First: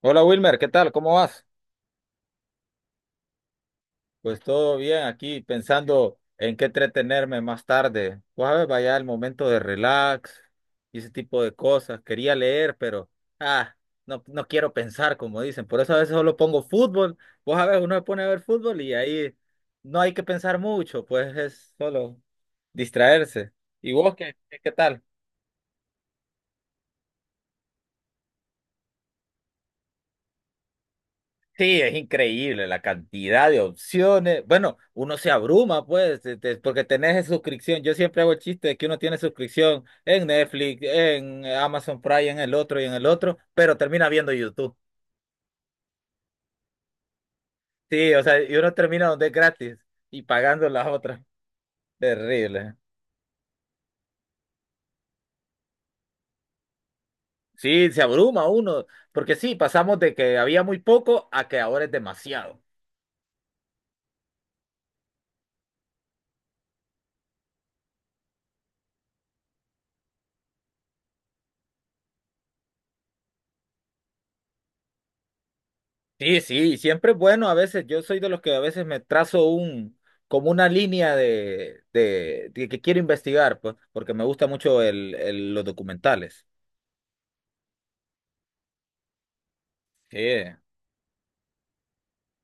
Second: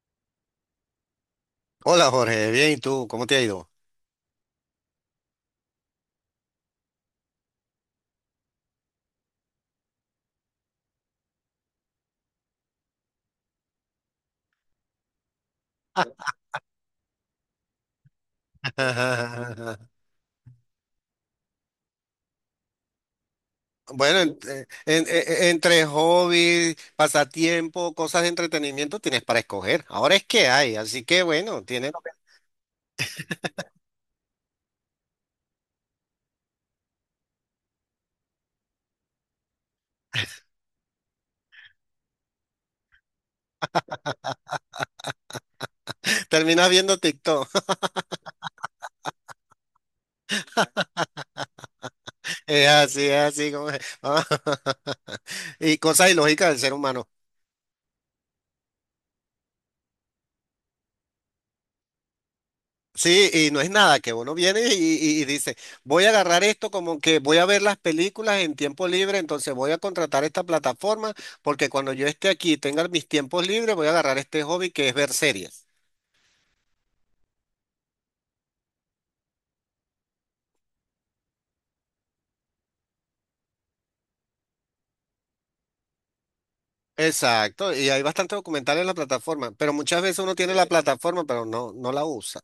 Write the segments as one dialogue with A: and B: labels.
A: Hola Wilmer, ¿qué tal? ¿Cómo vas?
B: Hola Jorge, bien, ¿y tú? ¿Cómo te ha ido?
A: Pues todo bien aquí pensando en qué entretenerme más tarde. Pues a ver, vaya el momento de relax y ese tipo de cosas. Quería leer, pero ah, no, no quiero pensar, como dicen. Por eso a veces solo pongo fútbol. Pues a ver, uno se pone a ver fútbol y ahí no hay que pensar mucho, pues es solo distraerse. ¿Y vos
B: Bueno,
A: qué, qué qué tal?
B: entre hobbies, pasatiempo, cosas de entretenimiento tienes para escoger. Ahora es que hay, así que bueno,
A: Sí,
B: tienes,
A: es increíble la cantidad de opciones. Bueno, uno se abruma, pues, porque tenés suscripción. Yo siempre hago el chiste de que uno tiene suscripción en Netflix, en Amazon Prime, en el otro y en el otro, pero termina viendo YouTube.
B: terminas viendo TikTok.
A: Sí, o sea, y uno termina donde es gratis y pagando las otras. Terrible.
B: Es así como es. Y cosas ilógicas del ser humano.
A: Sí, se abruma uno, porque sí, pasamos de que había muy poco a que ahora es demasiado.
B: Sí, y no es nada, que uno viene y dice, voy a agarrar esto como que voy a ver las películas en tiempo libre, entonces voy a contratar esta plataforma porque cuando yo esté aquí y tenga mis tiempos libres, voy a agarrar este hobby que es ver series.
A: Sí, sí, siempre es bueno a veces. Yo soy de los que a veces me trazo un, como una línea de, que quiero investigar, pues, porque me gusta mucho los documentales.
B: Exacto, y hay bastantes documentales en la plataforma, pero muchas veces uno tiene
A: Sí,
B: la plataforma, pero no, no la usa.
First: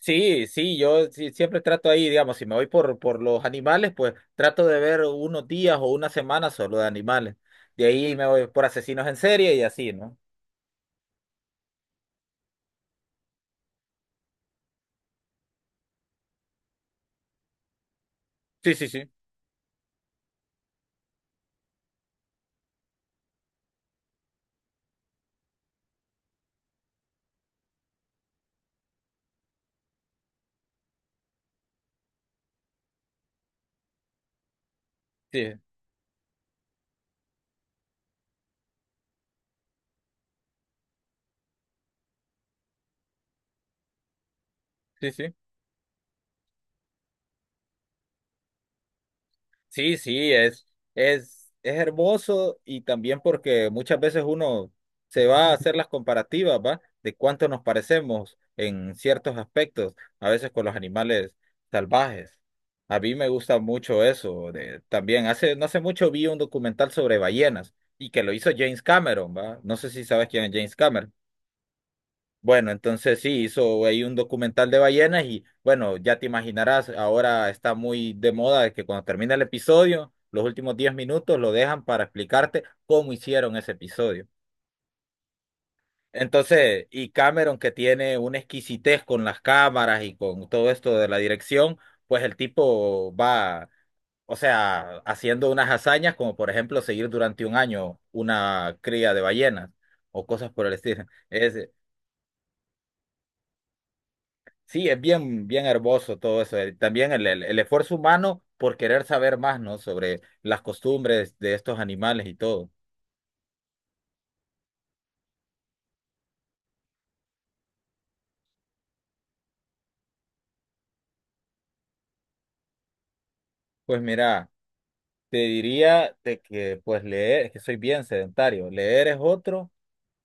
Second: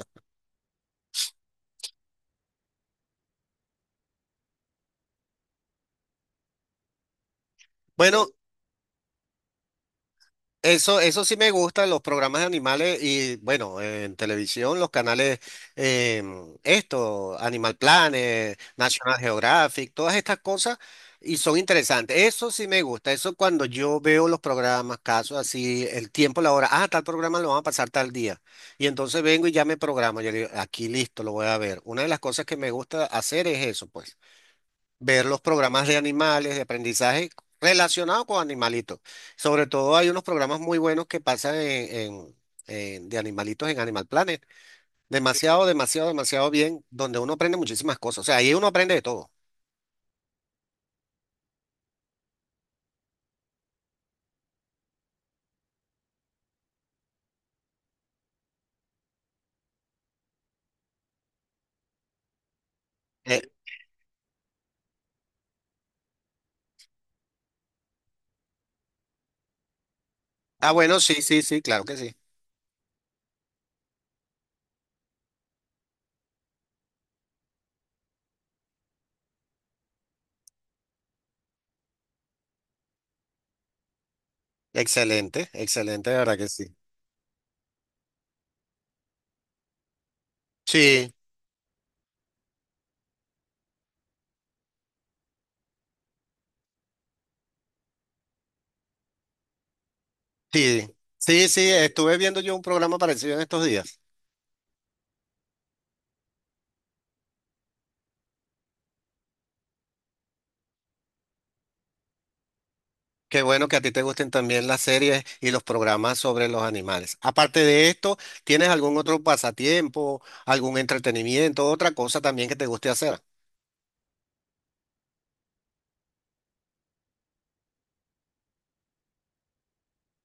A: sí, sí, siempre trato ahí, digamos, si me voy por los animales, pues trato de ver unos días o una semana solo de animales. De ahí me
B: Bueno.
A: voy por asesinos en serie y así, ¿no?
B: Eso sí me gusta, los programas de animales y bueno, en televisión, los canales, esto, Animal Planet,
A: Sí, sí, sí,
B: National Geographic, todas estas cosas y son interesantes. Eso sí me gusta, eso cuando yo veo los programas, casos así, el tiempo, la hora, ah, tal programa lo van a pasar tal día. Y entonces vengo y ya me programo, yo digo, aquí listo, lo voy a ver. Una de las cosas que me gusta hacer es eso, pues ver los
A: sí,
B: programas de animales, de aprendizaje relacionado con animalitos. Sobre todo hay unos programas muy buenos que pasan de animalitos en Animal Planet.
A: sí, sí.
B: Demasiado, demasiado, demasiado bien, donde uno aprende muchísimas cosas. O sea, ahí uno aprende de todo.
A: Sí, sí, es hermoso. Y también porque muchas veces uno se va a hacer las comparativas, ¿va? De cuánto nos parecemos en ciertos aspectos, a veces con los animales salvajes. A mí me
B: Eh,
A: gusta mucho eso. También hace, no hace mucho vi un documental sobre ballenas y que lo hizo James Cameron, ¿va? No sé si sabes quién es James
B: bueno,
A: Cameron.
B: sí, sí, sí, claro que sí.
A: Bueno, entonces sí, hizo ahí un documental de ballenas y bueno, ya te imaginarás, ahora está muy de moda de que cuando termina el episodio, los últimos 10 minutos lo dejan para explicarte cómo hicieron ese episodio.
B: Excelente, excelente, de verdad que sí.
A: Entonces, y Cameron que tiene una exquisitez con las cámaras y con todo esto de
B: Sí,
A: la dirección, pues el tipo va, o sea, haciendo unas hazañas como por ejemplo seguir durante 1 año una cría de ballenas o cosas por el
B: sí,
A: estilo.
B: sí,
A: Es,
B: sí, estuve viendo yo un programa parecido en estos días.
A: Sí, es bien, bien hermoso todo eso. También el esfuerzo humano por querer saber más, ¿no? Sobre las costumbres de estos animales y todo.
B: Qué bueno que a ti te gusten también las series y los programas sobre los animales. Aparte de esto, ¿tienes algún otro pasatiempo, algún entretenimiento, otra cosa también que te guste hacer?
A: Pues mira, te diría de que pues leer, es que soy bien sedentario. Leer es otro,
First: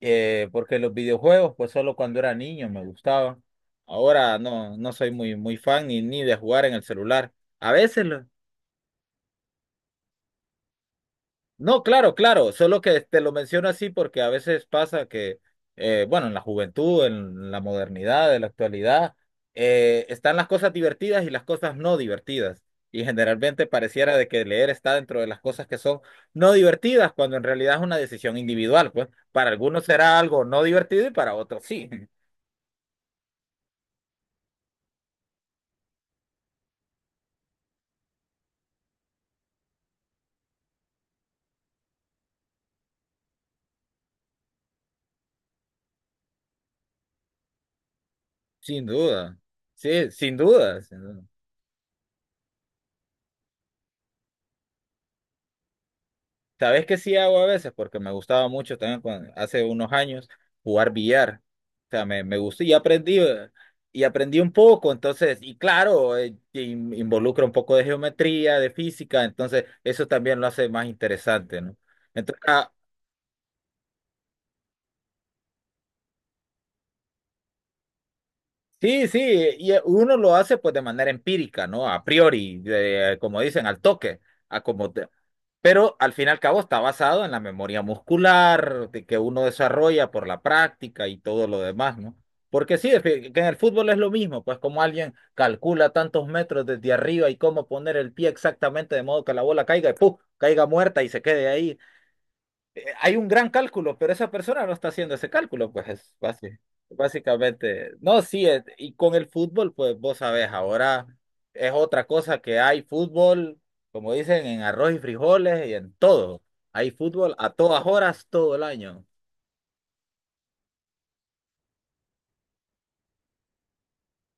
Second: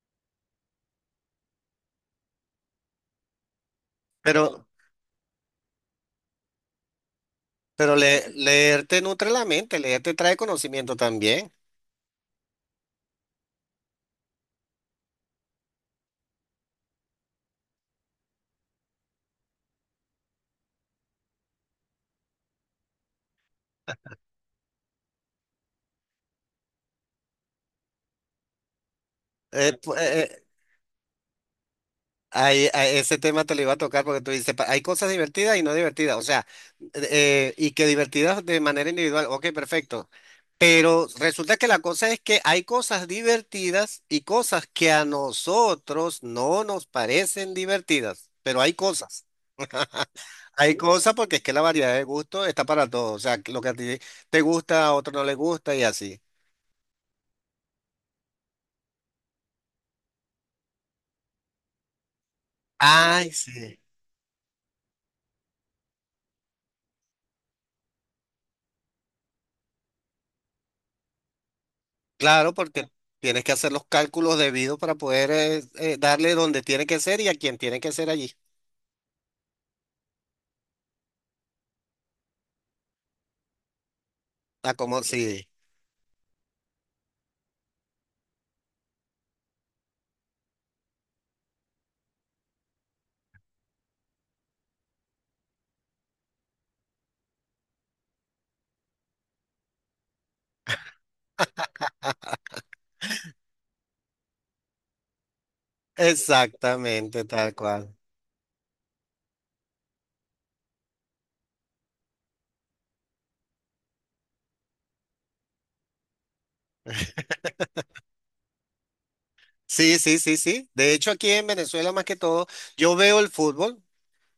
A: porque los videojuegos, pues solo cuando era niño me gustaban. Ahora
B: Pero,
A: no, no soy muy, muy fan ni, ni de jugar en el celular. A
B: pero
A: veces lo-
B: le- leer te nutre la mente, leer te trae conocimiento también.
A: No, claro, claro, solo que te lo menciono así porque a veces pasa que, bueno, en la juventud, en la modernidad, en la actualidad, están las cosas divertidas y las cosas no divertidas. Y generalmente pareciera de que leer está dentro de las cosas que son no divertidas, cuando en realidad es una decisión individual, pues para
B: Eh,
A: algunos
B: pu-
A: será
B: eh,
A: algo no divertido y para otros sí.
B: A ese tema te lo iba a tocar porque tú dices, pa- hay cosas divertidas y no divertidas, o sea, y que divertidas de manera individual, ok, perfecto, pero resulta que la cosa es que hay cosas divertidas y cosas que a nosotros no nos parecen divertidas, pero hay
A: Sin
B: cosas.
A: duda, sí, sin
B: Hay
A: duda. Sin
B: cosas
A: duda.
B: porque es que la variedad de gusto está para todos, o sea, lo que a ti te gusta, a otro no le gusta y así.
A: ¿Sabes qué sí hago a veces? Porque me gustaba mucho también hace unos años jugar billar. O sea, me gustó
B: Ay, sí.
A: y aprendí un poco. Entonces, y claro, involucra un poco de geometría, de física. Entonces, eso también lo hace más interesante, ¿no? Entonces,
B: Claro, porque tienes que hacer los cálculos debidos para poder darle donde tiene que ser y a quien tiene que ser allí.
A: sí, sí, y uno lo hace pues de manera empírica, ¿no? A priori, como dicen, al toque, a
B: A
A: como
B: como
A: te-
B: sí,
A: pero al fin y al cabo está basado en la memoria muscular de que uno desarrolla por la práctica y todo lo demás, ¿no? Porque sí, que en el fútbol es lo mismo, pues como alguien calcula tantos metros desde arriba y cómo poner el pie exactamente de modo que la bola caiga y ¡puf! Caiga muerta y se quede ahí. Hay un gran cálculo, pero esa persona no está haciendo ese cálculo, pues es
B: exactamente, tal
A: básicamente.
B: cual.
A: No, sí, y con el fútbol, pues vos sabés, ahora es otra cosa que hay fútbol, como dicen, en arroz y frijoles y en todo. Hay fútbol a todas horas, todo el año.
B: Sí, sí, sí, sí. De hecho, aquí en Venezuela, más que todo, yo veo el fútbol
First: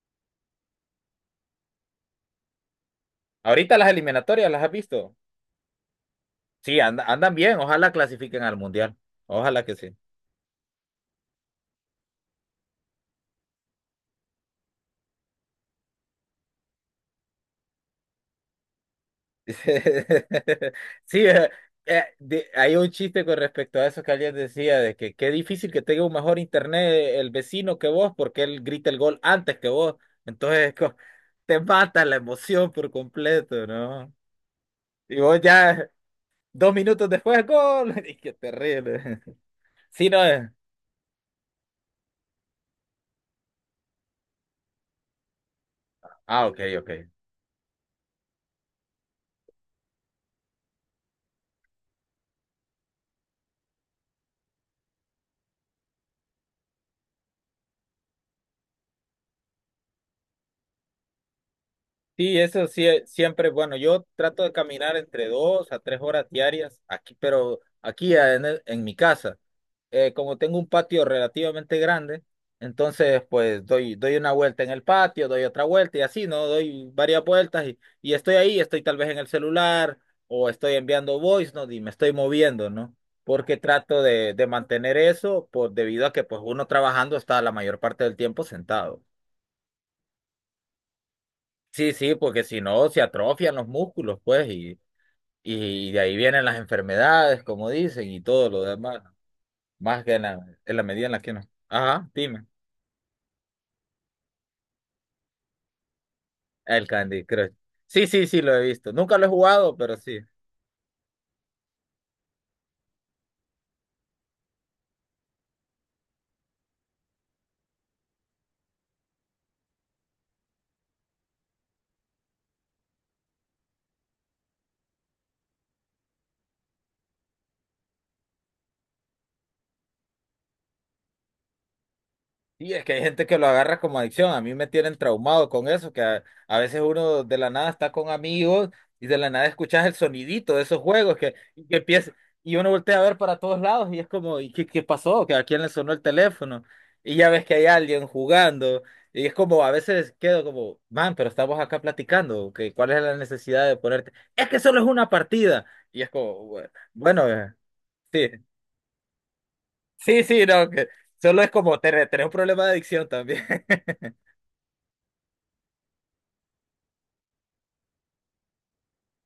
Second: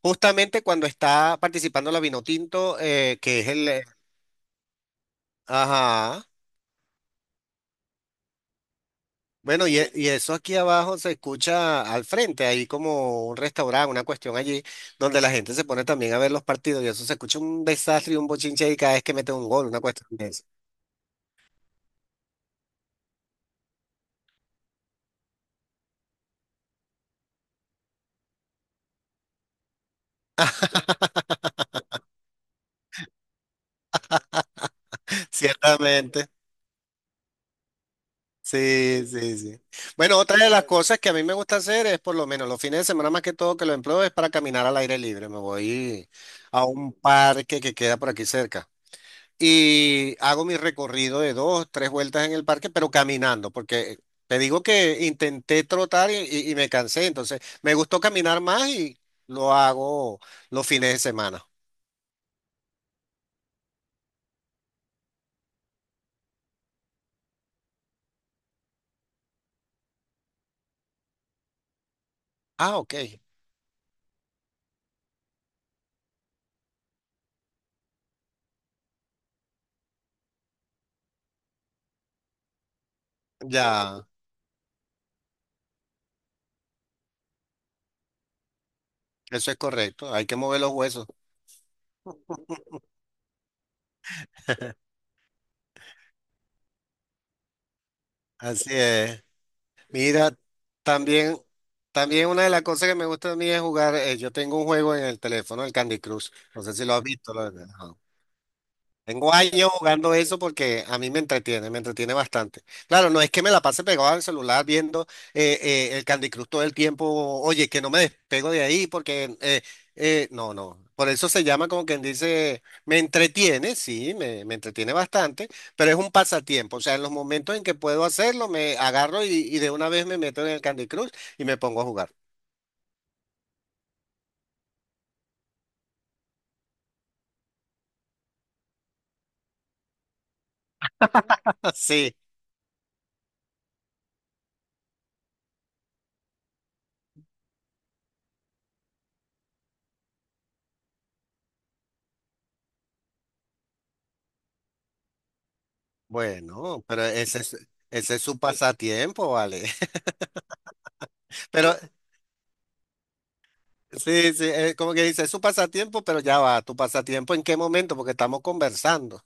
B: justamente cuando está participando la Vinotinto, que es el.
A: Ahorita las eliminatorias, ¿las has visto?
B: Ajá.
A: Sí, andan bien, ojalá clasifiquen al mundial. Ojalá
B: Bueno,
A: que sí.
B: y eso aquí abajo se escucha al frente, ahí como un restaurante, una cuestión allí, donde la gente se pone también a ver los partidos y eso se escucha un desastre y un bochinche ahí cada vez que mete un gol, una cuestión de eso.
A: Sí, hay un chiste con respecto a eso que alguien decía, de que qué difícil que tenga un mejor internet el vecino que vos, porque él grita el gol antes que vos. Entonces, te mata la emoción por completo, ¿no? Y vos ya
B: Ciertamente.
A: 2 minutos después, gol. Y qué
B: Sí,
A: terrible.
B: sí, sí.
A: Sí,
B: Bueno,
A: no
B: otra
A: es.
B: de las cosas que a mí me gusta hacer es por lo menos los fines de semana más que todo que lo empleo es para caminar al aire libre. Me voy
A: Ah, ok,
B: a
A: ok.
B: un parque que queda por aquí cerca. Y hago mi recorrido de dos, tres vueltas en el parque, pero caminando, porque te digo que intenté trotar y me cansé, entonces me gustó caminar más y lo hago los fines de semana.
A: Sí, eso sí, siempre, bueno, yo trato de caminar entre 2 a 3 horas diarias aquí, pero aquí en mi casa. Como tengo un patio relativamente grande,
B: Ah, ok,
A: entonces pues doy, doy una vuelta en el patio, doy otra vuelta y así, ¿no? Doy varias vueltas y estoy ahí, estoy tal vez en el celular o estoy enviando voice note y me estoy moviendo, ¿no? Porque trato
B: ya,
A: de mantener eso por, debido a que pues uno trabajando está la mayor parte del tiempo sentado.
B: eso es correcto, hay que mover los huesos.
A: Sí, sí, porque si no se atrofian los músculos, pues, y de ahí vienen las enfermedades, como dicen, y todo lo
B: Así
A: demás, ¿no?
B: es.
A: Más que
B: Mira,
A: en la medida en la que
B: también,
A: no. Ajá,
B: también una
A: dime.
B: de las cosas que me gusta a mí es jugar. Yo tengo un juego en el teléfono, el Candy Crush. No sé si
A: El
B: lo has
A: Candy
B: visto. Lo-
A: Crush.
B: ajá.
A: Sí, sí, sí, lo he visto. Nunca lo he
B: Tengo años
A: jugado, pero
B: jugando
A: sí.
B: eso porque a mí me entretiene bastante. Claro, no es que me la pase pegado al celular viendo el Candy Crush todo el tiempo, oye, que no me despego de ahí porque, no, no. Por eso se llama como quien dice, me entretiene, sí, me entretiene bastante, pero es un pasatiempo. O sea, en los momentos en que puedo hacerlo, me agarro y de una vez me meto en el Candy Crush y me pongo a jugar.
A: Y es que hay gente que lo agarra como adicción. A mí me tienen traumado con eso, que a veces uno de la nada está con amigos y de la nada escuchas el sonidito de esos juegos que, y que empieza,
B: Sí,
A: y uno voltea a ver para todos lados y es como, ¿y qué, qué pasó? ¿Que a quién le sonó el teléfono? Y ya ves que hay alguien jugando. Y es como, a veces quedo como, man, pero estamos acá platicando, que ¿cuál es la necesidad de ponerte? Es que solo es una partida. Y es como, bueno,
B: bueno, pero
A: bueno,
B: ese es
A: sí.
B: su pasatiempo, vale.
A: Sí, sí, no, que solo es
B: Pero
A: como tener, tener un problema de adicción también.
B: sí, sí, como que dice, es su pasatiempo, pero ya va, ¿tu pasatiempo en qué momento? Porque estamos conversando.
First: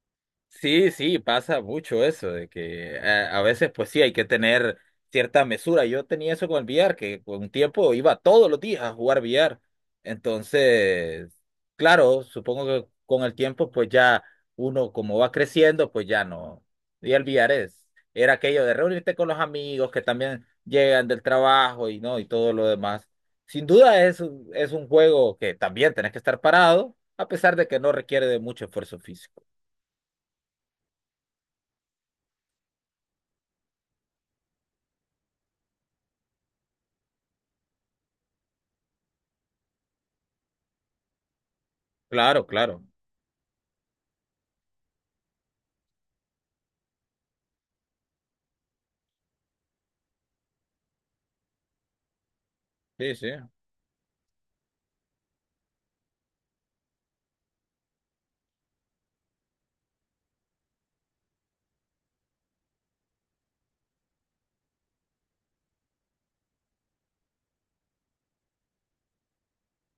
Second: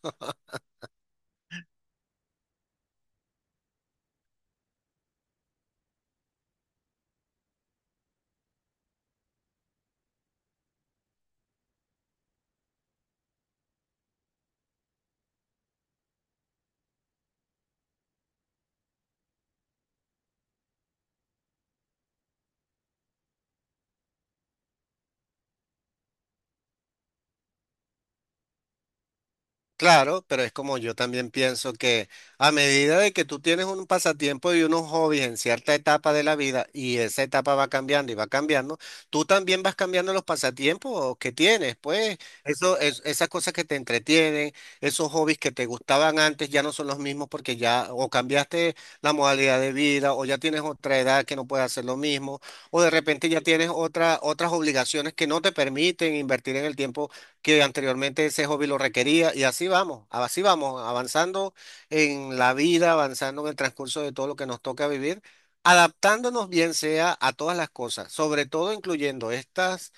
A: Sí, sí, pasa mucho eso, de que a veces pues sí hay que tener cierta mesura. Yo tenía eso con el billar, que con un tiempo iba todos los días a jugar billar. Entonces, claro, supongo que con el tiempo pues ya uno como va creciendo pues ya no. Y el billar es, era aquello de reunirte con los amigos que también llegan del trabajo y no, y todo lo demás. Sin duda es, es un juego que también tenés que estar parado, a pesar de que no requiere de mucho esfuerzo físico.
B: Claro, pero es como yo también pienso que a medida de que tú tienes un pasatiempo y unos hobbies en cierta etapa de la vida y esa etapa va cambiando y va cambiando, tú también vas cambiando los pasatiempos que tienes, pues
A: Claro,
B: eso,
A: claro.
B: es, esas cosas que te entretienen, esos hobbies que te gustaban antes ya no son los mismos porque ya o cambiaste la modalidad de vida o ya tienes otra edad que no puedes hacer lo mismo o de
A: Sí, sí.
B: repente ya tienes otra, otras obligaciones que no te permiten invertir en el tiempo que anteriormente ese hobby lo requería y así vamos, avanzando en la vida, avanzando en el transcurso de todo lo que nos toca vivir, adaptándonos bien sea a todas las cosas, sobre todo incluyendo estas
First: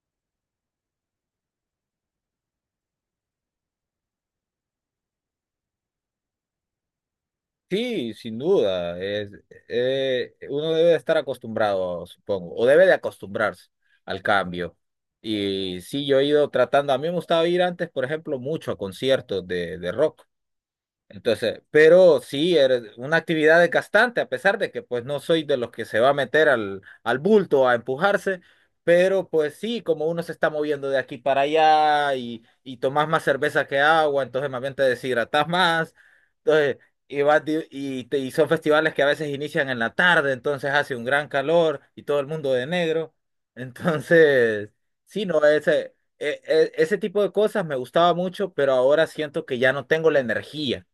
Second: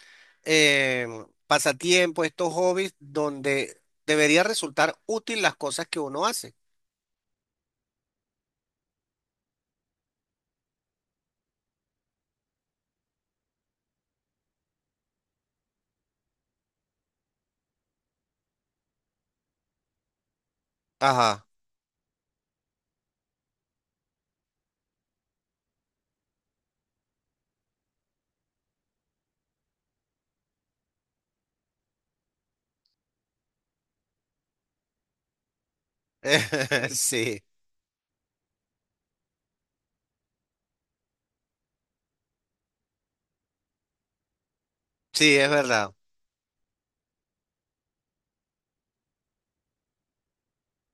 B: eh, pasatiempos, estos hobbies donde debería resultar útil las cosas que uno hace.
A: Sí, sin duda. Es, uno debe de estar acostumbrado, supongo, o debe de acostumbrarse al cambio. Y sí, yo he ido tratando, a mí me gustaba ir antes, por ejemplo, mucho a conciertos de rock.
B: Ajá,
A: Entonces, pero sí, eres una actividad desgastante, a pesar de que pues no soy de los que se va a meter al, al bulto a empujarse, pero pues sí, como uno se está moviendo de aquí para allá y tomas más cerveza que agua, entonces más bien te deshidratas más, entonces, y,
B: sí,
A: vas di- y, te- y son festivales que a veces inician en la tarde, entonces hace un gran calor y todo el mundo de negro, entonces, sí,
B: sí,
A: no,
B: es verdad.
A: ese tipo de cosas me gustaba mucho, pero ahora siento que ya no tengo la energía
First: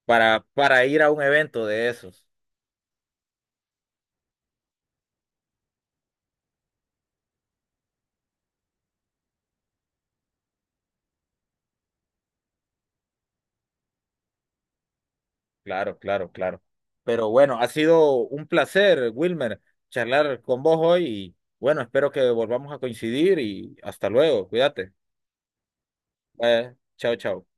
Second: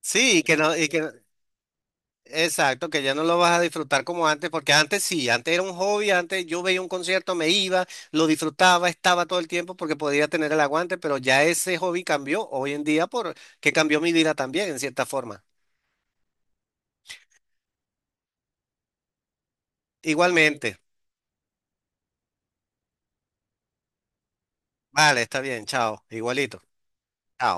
B: Sí, y que no,
A: para
B: y
A: ir
B: que
A: a un evento de esos.
B: exacto, que ya no lo vas a disfrutar como antes, porque antes sí, antes era un hobby, antes yo veía un concierto, me iba, lo disfrutaba, estaba todo el tiempo porque podía tener el aguante, pero ya ese hobby cambió hoy en día por que cambió mi vida también, en cierta forma.
A: Claro, claro, claro. Pero bueno, ha sido un placer, Wilmer, charlar con vos
B: Igualmente.
A: hoy y bueno, espero que volvamos a coincidir y hasta luego. Cuídate.
B: Vale, está bien, chao, igualito.
A: Chao, chao.
B: Chao.